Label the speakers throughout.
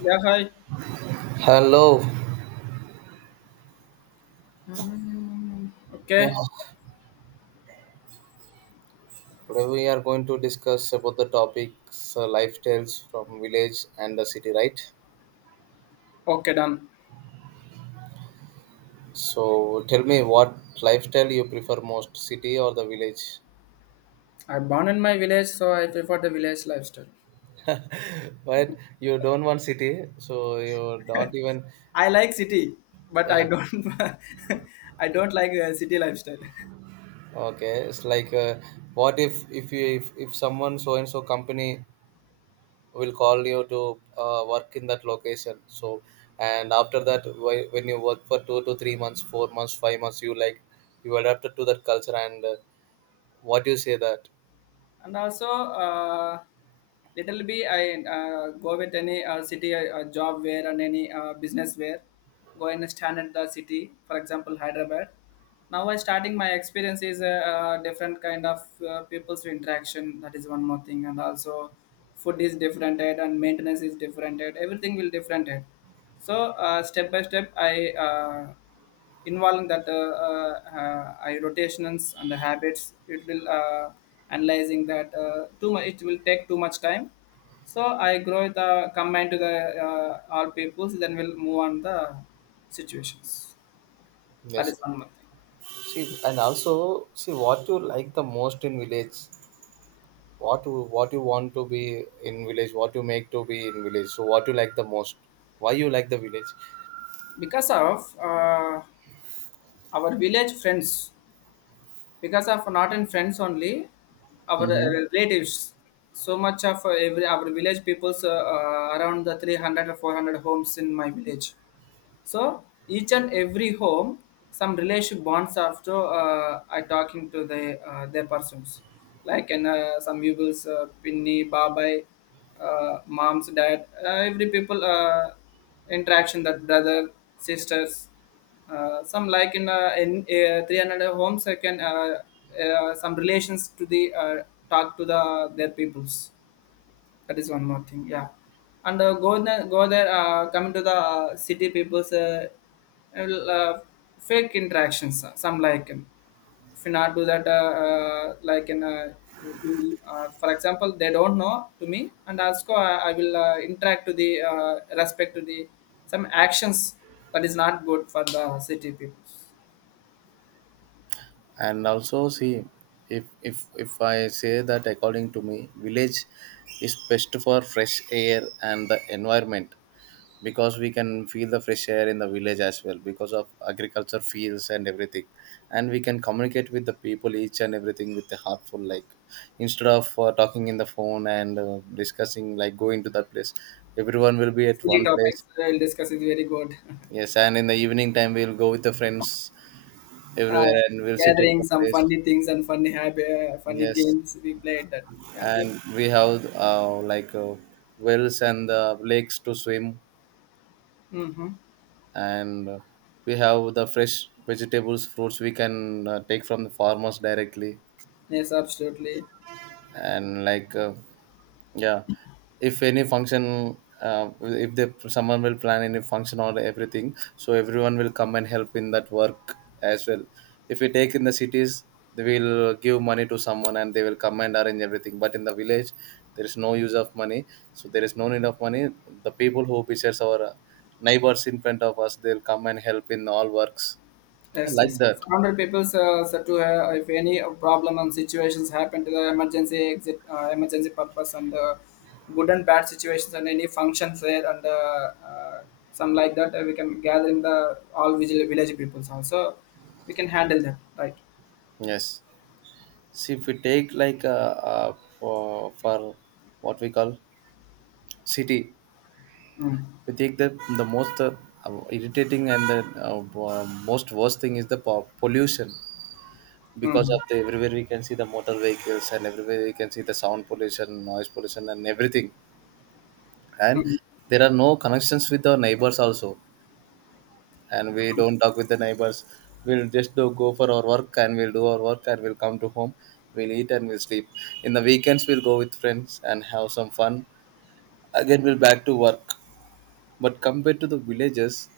Speaker 1: Yeah, hi.
Speaker 2: Hello. Yeah.
Speaker 1: Okay.
Speaker 2: Today we are going to discuss about the topics lifestyles from village and the city, right?
Speaker 1: Okay, done.
Speaker 2: So tell me what lifestyle you prefer most, city or the village?
Speaker 1: I born in my village, so I prefer the village lifestyle.
Speaker 2: But you don't want city, so you don't even.
Speaker 1: I like city, but I
Speaker 2: Yeah.
Speaker 1: don't. I don't like city lifestyle.
Speaker 2: Okay. It's like, what if you if someone so and so company will call you to work in that location. So and after that when you work for 2 to 3 months, 4 months, 5 months, you like you adapted to that culture and, what you say that.
Speaker 1: And also, little bit I, go with any city job where and any business where go and stand at the city, for example, Hyderabad. Now I starting my experience is different kind of people's interaction. That is one more thing. And also food is different and maintenance is different. Everything will different. So step by step I, uh, involving that rotations and the habits. It will, analyzing that too much. It will take too much time. So I grow the combine to the all peoples, then we'll move on the situations. That is
Speaker 2: Yes,
Speaker 1: one more thing.
Speaker 2: see, and also see what you like the most in village, what you want to be in village, what you make to be in village, so what you like the most, why you like the village.
Speaker 1: Because of our village friends. Because of not in friends only, our
Speaker 2: Mhm.
Speaker 1: relatives. So much of every our village peoples, around the 300 or 400 homes in my village. So each and every home, some relationship bonds after are talking to the their persons, like in some people's, pinny, babai, mom's dad, every people interaction, that brother, sisters, some like in 300 homes I can, some relations to the talk to the their peoples. That is one more thing, yeah. And go there, go there. Coming to the city people's will, fake interactions. Some like if you not do that, like in you for example, they don't know to me, and also I will interact to the respect to the some actions, that is not good for the city people.
Speaker 2: And also see, if I say that, according to me, village is best for fresh air and the environment, because we can feel the fresh air in the village as well because of agriculture fields and everything, and we can communicate with the people each and everything with the heartful, like instead of talking in the phone and discussing, like going to that place, everyone will be at
Speaker 1: City
Speaker 2: one
Speaker 1: topics
Speaker 2: place.
Speaker 1: we'll discuss is very good.
Speaker 2: Yes, and in the evening time we'll go with the friends
Speaker 1: uh,
Speaker 2: everywhere and we'll sit at
Speaker 1: Gathering
Speaker 2: one
Speaker 1: some
Speaker 2: place.
Speaker 1: funny things and funny funny
Speaker 2: Yes,
Speaker 1: games we played that. Yeah, good.
Speaker 2: and we have like wells and the lakes to swim,
Speaker 1: Mm-hmm.
Speaker 2: and we have the fresh vegetables, fruits, we can take from the farmers directly,
Speaker 1: Yes, absolutely.
Speaker 2: and like, yeah, if any function if they, someone will plan any function or everything, so everyone will come and help in that work as well. If we take in the cities, they will give money to someone and they will come and arrange everything, but in the village there is no use of money, so there is no need of money. The people who besides our neighbors in front of us, they'll come and help in all works. I
Speaker 1: Yes,
Speaker 2: like
Speaker 1: yes,
Speaker 2: that.
Speaker 1: surrounded people said to have if any problem and situations happen to the emergency exit, emergency purpose, and good and bad situations and any functions there, and some like that we can gather in the all village peoples also. We can handle that, right.
Speaker 2: Yes. See, if we take like, for what we call city,
Speaker 1: Mm-hmm.
Speaker 2: we take the most irritating and the most worst thing is the pollution, because
Speaker 1: Mm-hmm.
Speaker 2: of the everywhere we can see the motor vehicles, and everywhere we can see the sound pollution, noise pollution, and everything. And
Speaker 1: Mm-hmm.
Speaker 2: there are no connections with the neighbors also, and we don't talk with the neighbors. We'll just do go for our work and we'll do our work and we'll come to home. We'll eat and we'll sleep. In the weekends, we'll go with friends and have some fun. Again, we'll back to work. But compared to the villages,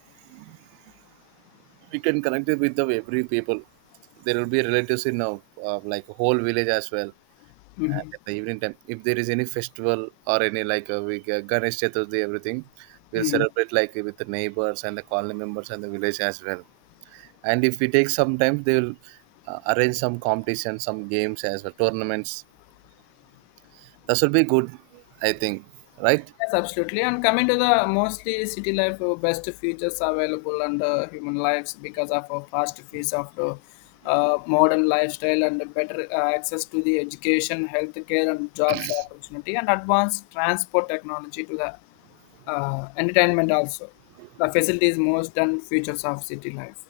Speaker 2: we can connect it with the every people. There will be relatives in now, like whole village as well. And
Speaker 1: Mm-hmm.
Speaker 2: at the evening time, if there is any festival or any, like we get Ganesh Chaturthi, everything, we'll
Speaker 1: Mm-hmm.
Speaker 2: celebrate like with the neighbors and the colony members and the village as well. And if we take some time, they will arrange some competition, some games as well, tournaments. That should be good, I think. Right?
Speaker 1: Yes, absolutely. And coming to the mostly city life, best features available under human lives because of a fast pace of the modern lifestyle and better access to the education, healthcare, and jobs opportunity, and advanced transport technology to the entertainment also. The facilities, most and features of city life,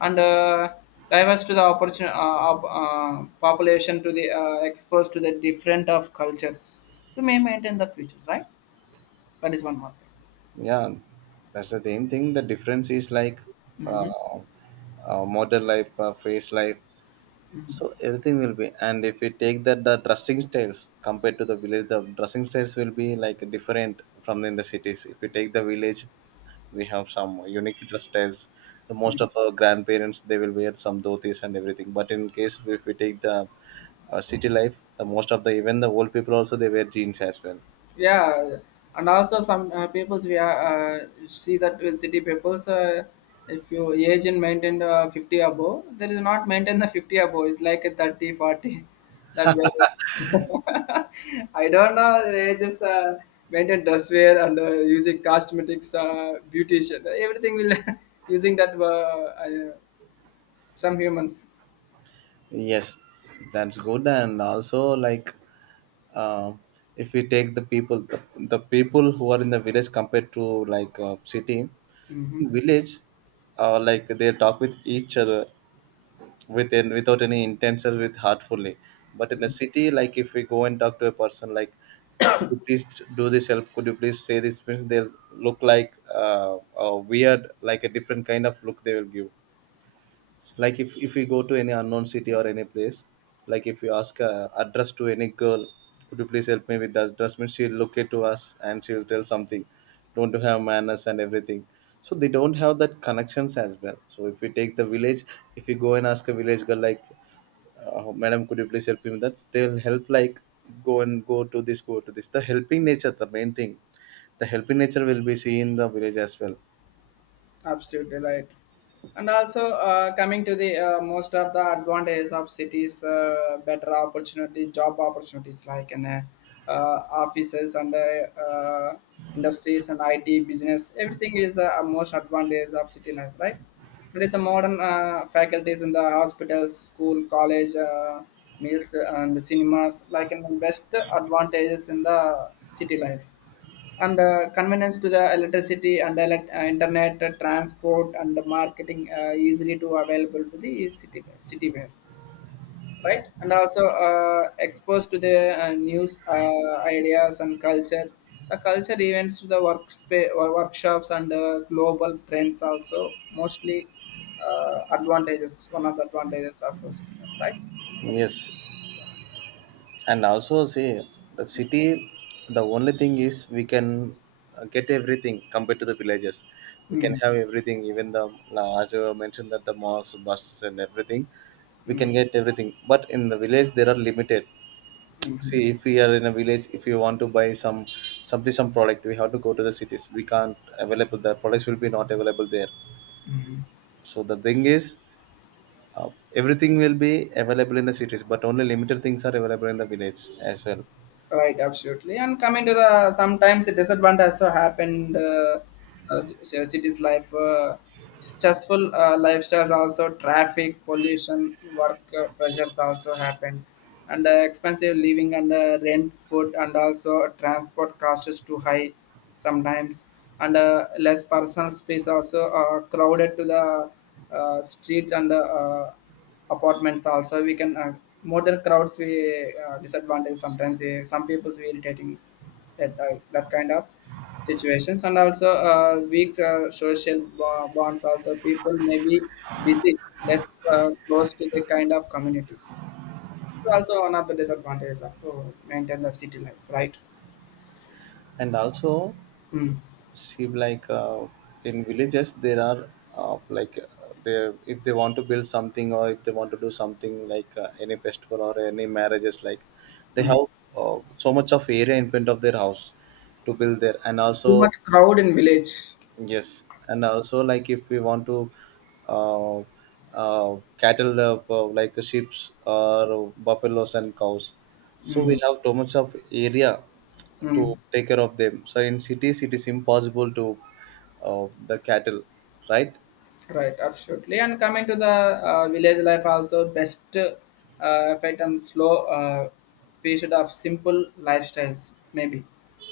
Speaker 1: and diverse to the opportunity, population to the exposed to the different of cultures to may maintain the futures, right? That is one more thing.
Speaker 2: Yeah, that's the main thing. The difference is like,
Speaker 1: Hmm.
Speaker 2: uh, modern life, phase life, so everything will be. And if we take that, the dressing styles compared to the village, the dressing styles will be like different from in the cities. If we take the village, we have some unique dress styles. The most of our grandparents, they will wear some dhotis and everything. But in case, if we take the city life, the most of the even the old people also, they wear jeans as well.
Speaker 1: Yeah, and also some peoples we are see that with city peoples, if you age and maintain 50 above, there is not maintain the 50 above. It's like a 30, 40. That way. I don't know. They just maintain dress wear and using cosmetics, beautician, everything will using that some humans.
Speaker 2: Yes, that's good. And also like, uh, if we take the people, the people who are in the village compared to like, city, in
Speaker 1: Hmm.
Speaker 2: village, like they talk with each other with without any intentions, with heartfully. But in the city, like if we go and talk to a person like, could you please do this help, could you please say this, means they'll look like, a weird, like a different kind of look they will give. Like if we go to any unknown city or any place, like if you ask address to any girl, could you please help me with the address, means she'll look at to us and she'll tell something, don't you have manners and everything. So they don't have that connections as well. So if we take the village, if you go and ask a village girl like, madam, could you please help me with that, they'll help, like, go and go to this, go to this, the helping nature, the main thing, the helping nature will be seen in the village as well.
Speaker 1: Absolutely right. And also coming to the most of the advantages of cities, better opportunity, job opportunities like in uh, offices and industries and IT business. Everything is a most advantage of city life, right? It is a modern faculties in the hospitals, school, college, meals and cinemas like in the best advantages in the city life, and convenience to the electricity and internet, transport and marketing easily to available to the city where, right. And also exposed to the news, ideas and culture, the culture events to the workspace or workshops and global trends also, mostly advantages, one of the advantages of a city life, right. That is-
Speaker 2: Yes. And also see, the city, the only thing is we can get everything compared to the villages. We
Speaker 1: yeah.
Speaker 2: can
Speaker 1: Mm,
Speaker 2: have everything, even the as you mentioned, that the malls, buses and everything, we
Speaker 1: mm,
Speaker 2: can get everything. But in the village there are limited. See,
Speaker 1: mhm,
Speaker 2: if we are in a village, if you want to buy some something, some product, we have to go to the cities. We can't available, the products will be not available there.
Speaker 1: mhm.
Speaker 2: So the thing is, uh, everything will be available in the cities, but only limited things are available in the village as well.
Speaker 1: Right, absolutely. And coming to the sometimes a disadvantage also happened. City's life, stressful lifestyles also, traffic, pollution, work pressures also happened, and expensive living and rent, food, and also transport costs is too high sometimes, and less personal space also crowded to the streets and apartments. Also we can more than crowds, we disadvantage sometimes. Some people's we irritating, that kind of situations, and also weak social bonds also. People may be busy, less close to the kind of communities. It's also one of the disadvantages of maintain the city life, right.
Speaker 2: And also,
Speaker 1: Mm.
Speaker 2: seem like, in villages there are, like they, if they want to build something or if they want to do something like, any festival or any marriages like, they
Speaker 1: Mm.
Speaker 2: have so much of area in front of their house to build there. And
Speaker 1: Too
Speaker 2: also,
Speaker 1: much crowd in village.
Speaker 2: yes, and also like, if we want to uh, cattle the, like sheeps or buffaloes and cows, so
Speaker 1: Mm-hmm.
Speaker 2: we have too much of area to take care of them. So in cities, it is impossible to the cattle, right?
Speaker 1: Right, absolutely. And coming to the village life, also best effect and slow period of simple lifestyles, maybe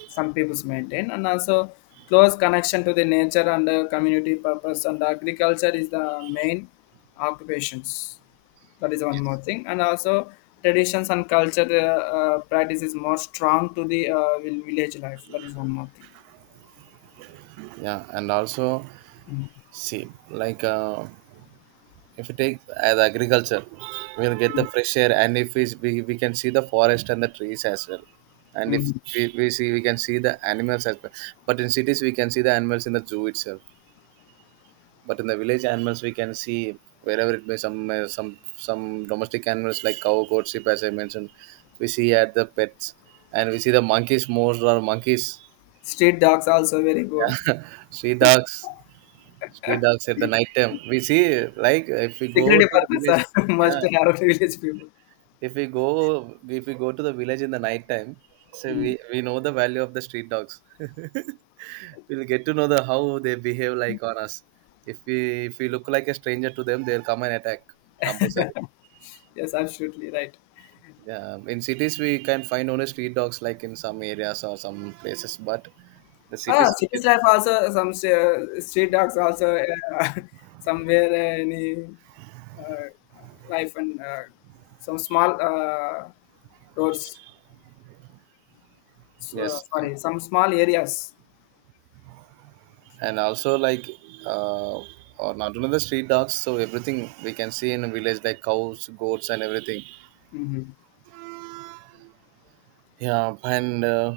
Speaker 1: some people's maintain, and also close connection to the nature and community purpose. And agriculture is the main occupations. That is one more thing. And also traditions and culture practice is more strong to the village life. That is one more thing.
Speaker 2: Yeah, and also
Speaker 1: Mm.
Speaker 2: see, like. If you take the agriculture, we'll get the fresh air, and if we, we can see the forest and the trees as well. And if
Speaker 1: Mm.
Speaker 2: we, we see, we can see the animals as well. But in cities, we can see the animals in the zoo itself. But in the village, animals we can see wherever it may, some domestic animals like cow, goat, sheep, as I mentioned, we see at the pets, and we see the monkeys most, or monkeys,
Speaker 1: Street dogs also very good.
Speaker 2: street dogs, street dogs at the night time. We see, like if we go
Speaker 1: Security
Speaker 2: to the
Speaker 1: purpose,
Speaker 2: village, yeah,
Speaker 1: must have village people.
Speaker 2: if we go, if we go to the village in the night time, so
Speaker 1: Mm.
Speaker 2: we know the value of the street dogs. We'll get to know the how they behave like on us. If we, if we look like a stranger to them, they'll come and attack, compulsory.
Speaker 1: Yes, absolutely right.
Speaker 2: Yeah, in cities we can find only street dogs like in some areas or some places, but the
Speaker 1: Ah,
Speaker 2: cities we
Speaker 1: city
Speaker 2: can,
Speaker 1: life also some street dogs also somewhere, any uh, life and some small roads. So,
Speaker 2: yes. and,
Speaker 1: sorry, some small areas.
Speaker 2: and also like, uh or not only the street dogs, so everything we can see in a village, like cows, goats and everything.
Speaker 1: Hmm.
Speaker 2: Yeah, and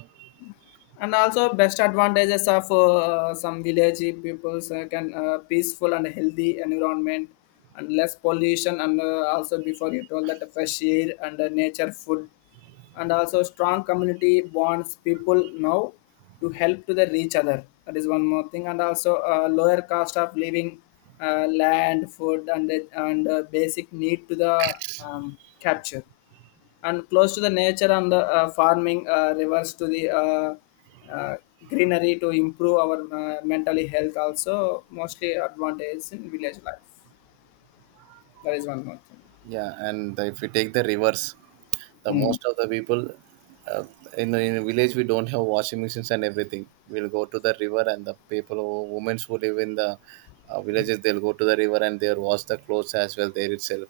Speaker 1: And also best advantages of some village peoples can, peaceful and healthy environment and less pollution, and also before you told that fresh air and nature food, and also strong community bonds people now to help to the each other. That is one more thing. And also lower cost of living, land food, and basic need to the capture, and close to the nature and the farming, rivers to the uh, greenery to improve our mentally health, also mostly advantage in village life. That is one more
Speaker 2: yeah, and the, if we take the reverse, the
Speaker 1: thing.
Speaker 2: most of the people uh, in a village, we don't have washing machines and everything. We'll go to the river, and the people, women who live in the villages, they'll go to the river and they'll wash the clothes as well there itself.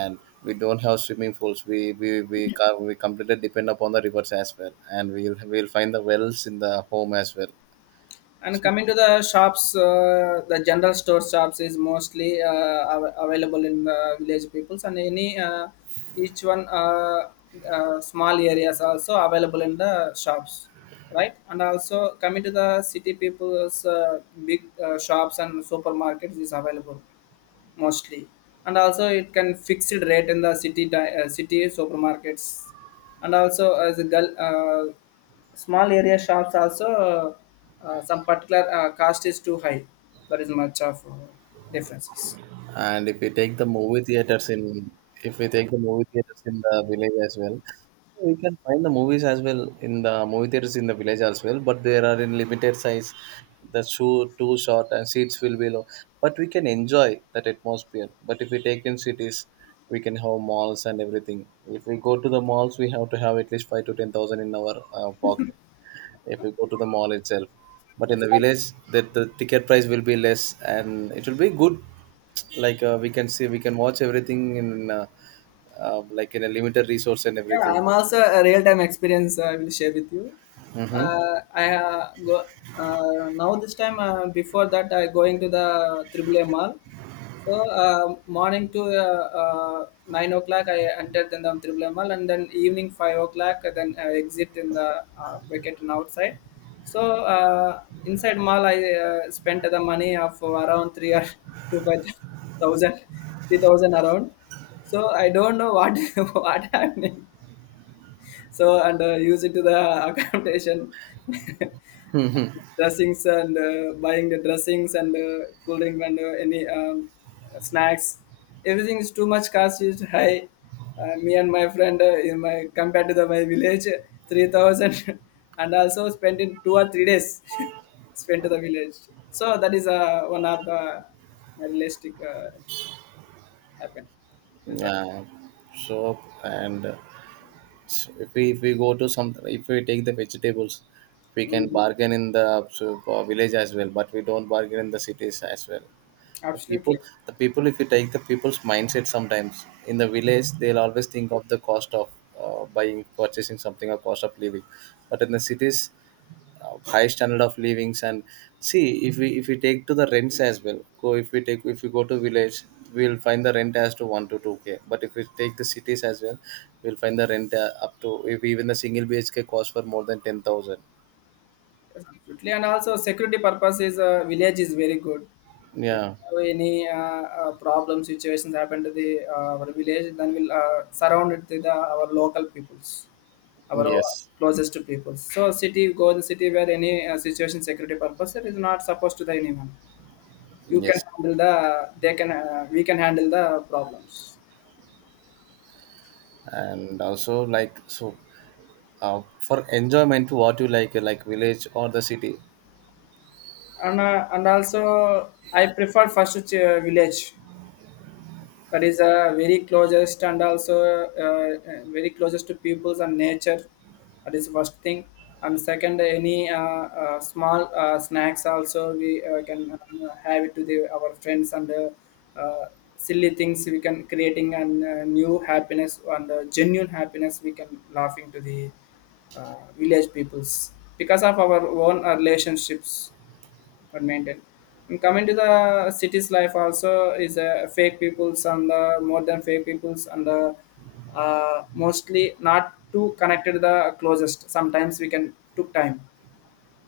Speaker 2: And we don't have swimming pools. We completely depend upon the rivers as well, and we'll find the wells in the home as well.
Speaker 1: And coming to the shops, the general store shops is mostly available in the village peoples, and any each one small areas also available in the shops, right? And also coming to the city people's big shops and supermarkets is available mostly, and also it can fixed rate in the city supermarkets, and also as a girl, small area shops also some particular cost is too high. There is much of differences.
Speaker 2: And if we take the movie theaters in, if we take the movie theaters in the village as well, we can find the movies as well in the movie theaters in the village as well, but they are in limited size, the show too short and seats will be low. But we can enjoy that atmosphere. But if we take in cities, we can have malls and everything. If we go to the malls, we have to have at least 5 to 10,000 in our pocket, if you go to the mall itself. But in the
Speaker 1: That's
Speaker 2: village, that the ticket price will be less, and it will be good. Like, we can see, we can watch everything in, like in a limited resource and
Speaker 1: Yeah,
Speaker 2: everything.
Speaker 1: I'm also a real-time experience. I will share with you.
Speaker 2: Mm-hmm.
Speaker 1: I, go, now this time. Before that, I going to the Triple A Mall. So morning to 9 o'clock, I entered in the Triple A Mall, and then evening 5 o'clock, then I exit in the wicket outside. So inside mall, I spent the money of around three or 2 5,000, 3,000 around. So I don't know what what happening. So and use it to the accommodation, dressings and buying the dressings and cool drink and any snacks. Everything is too much cost is high. Me and my friend, in my compared to the, my village, 3,000, and also spent in 2 or 3 days spent to the village. So that is one of the realistic happen. Is,
Speaker 2: Yeah. So and, so if we, if we go to some, if we take the vegetables, we can
Speaker 1: mm,
Speaker 2: bargain in the, so, village as well, but we don't bargain in the cities as well. The people,
Speaker 1: absolutely.
Speaker 2: the people, if you take the people's mindset, sometimes in the village they'll always think of the cost of buying, purchasing something, or cost of living. But in the cities, high standard of livings. And see, if we, if we take to the rents as well, go if we take, if we go to village, we'll find the rent as to 1 to 2K, but if we take the cities as well, we'll find the rent up to, if even the single bhk costs for more than 10,000.
Speaker 1: Absolutely, and also security purposes, village is very good. If you
Speaker 2: Yeah.
Speaker 1: have any problem situations happen to the our village, then we'll surround it with the, our local peoples, our o-
Speaker 2: Yes,
Speaker 1: closest to peoples. So city go the city where any situation security purpose it is not supposed to the anyone. You can
Speaker 2: yes.
Speaker 1: handle the they can we can handle the problems,
Speaker 2: And also like so, for enjoyment, what you like village or the city?
Speaker 1: and also I prefer first village. That is very closest, and also very closest to peoples and nature. That is first thing. And second, any small snacks also we, can, have it to the our friends, and uh, silly things we can creating, and new happiness and genuine happiness we can laughing to the village peoples because of our own relationships but maintain. And coming to the city's life also is fake peoples, and the more than fake peoples and the mostly not too connected the closest. Sometimes we can took time.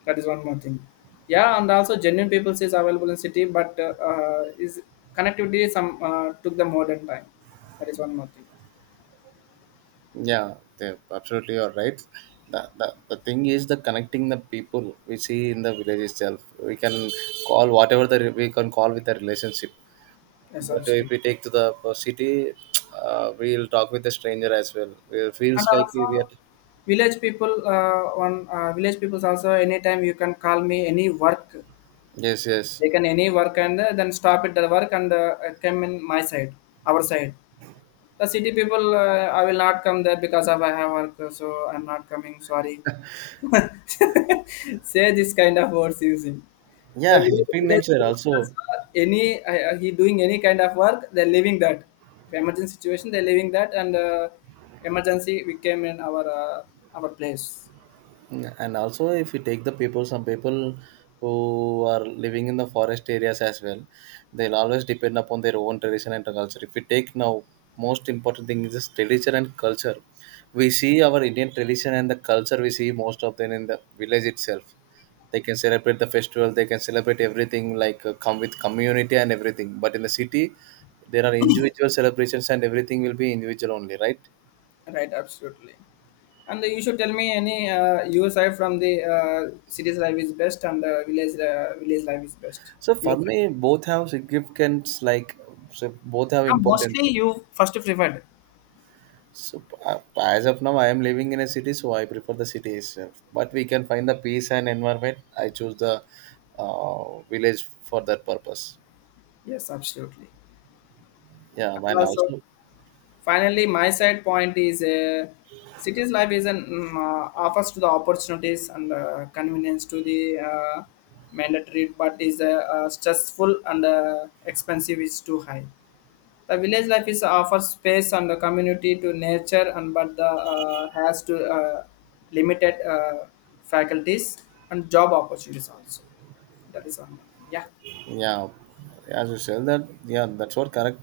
Speaker 1: That is one more thing. Yeah, and also genuine peoples is available in city, but is connectivity some took the modern time. That is one more thing.
Speaker 2: Yeah, they absolutely, you're right. The, the thing is, the connecting the people we see in the village itself, we can call whatever the we can call with the relationship.
Speaker 1: Yes,
Speaker 2: But if
Speaker 1: absolutely.
Speaker 2: we take to the city, we'll talk with the stranger as well, it
Speaker 1: And
Speaker 2: feels like we
Speaker 1: also
Speaker 2: are.
Speaker 1: village people, on village peoples also anytime you can call me any work.
Speaker 2: Yes, yes.
Speaker 1: They can any work and then stop it the work and come in my side, our side. The city people, I will not come there because of I have work, so I'm not coming. Sorry. Say this kind of words using. The
Speaker 2: Yeah,
Speaker 1: village,
Speaker 2: helping
Speaker 1: village
Speaker 2: nature
Speaker 1: people also,
Speaker 2: also.
Speaker 1: any he doing any kind of work, they're leaving that. If emergency situation, they're leaving that, and emergency we came in our place.
Speaker 2: Mm, and also, if you take the people, some people who are living in the forest areas as well, they'll always depend upon their own tradition and culture. If we take now, most important thing is this tradition and culture. We see our Indian tradition and the culture, we see most of them in the village itself. They can celebrate the festival, they can celebrate everything, like come with community and everything. But in the city, there are individual celebrations, and everything will be individual only, right?
Speaker 1: Right, absolutely. And you should tell me any, your side, from the city's life is best and the village life is best.
Speaker 2: So for
Speaker 1: You-
Speaker 2: me, both have significance. Like, so, both have
Speaker 1: Mostly
Speaker 2: importance.
Speaker 1: you first preferred.
Speaker 2: So as of now, I am living in a city, so I prefer the city itself. But we can find the peace and environment, I choose the village for that purpose.
Speaker 1: Yes, absolutely.
Speaker 2: Yeah,
Speaker 1: And
Speaker 2: and
Speaker 1: also,
Speaker 2: also,
Speaker 1: finally, my side point is city's life is an offers to the opportunities and convenience to the uh, mandatory, but is stressful and expensive is too high. The village life is offers space and the community to nature, and but the has to limited faculties and job opportunities also. That is one. Yeah.
Speaker 2: yeah, as you said that, yeah, that's what correct.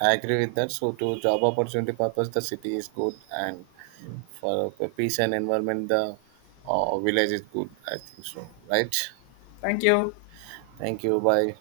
Speaker 2: I agree with that. So to job opportunity purpose, the city is good, and for peace and environment, the village is good, I think so. Right.
Speaker 1: Thank you.
Speaker 2: Thank you. Bye.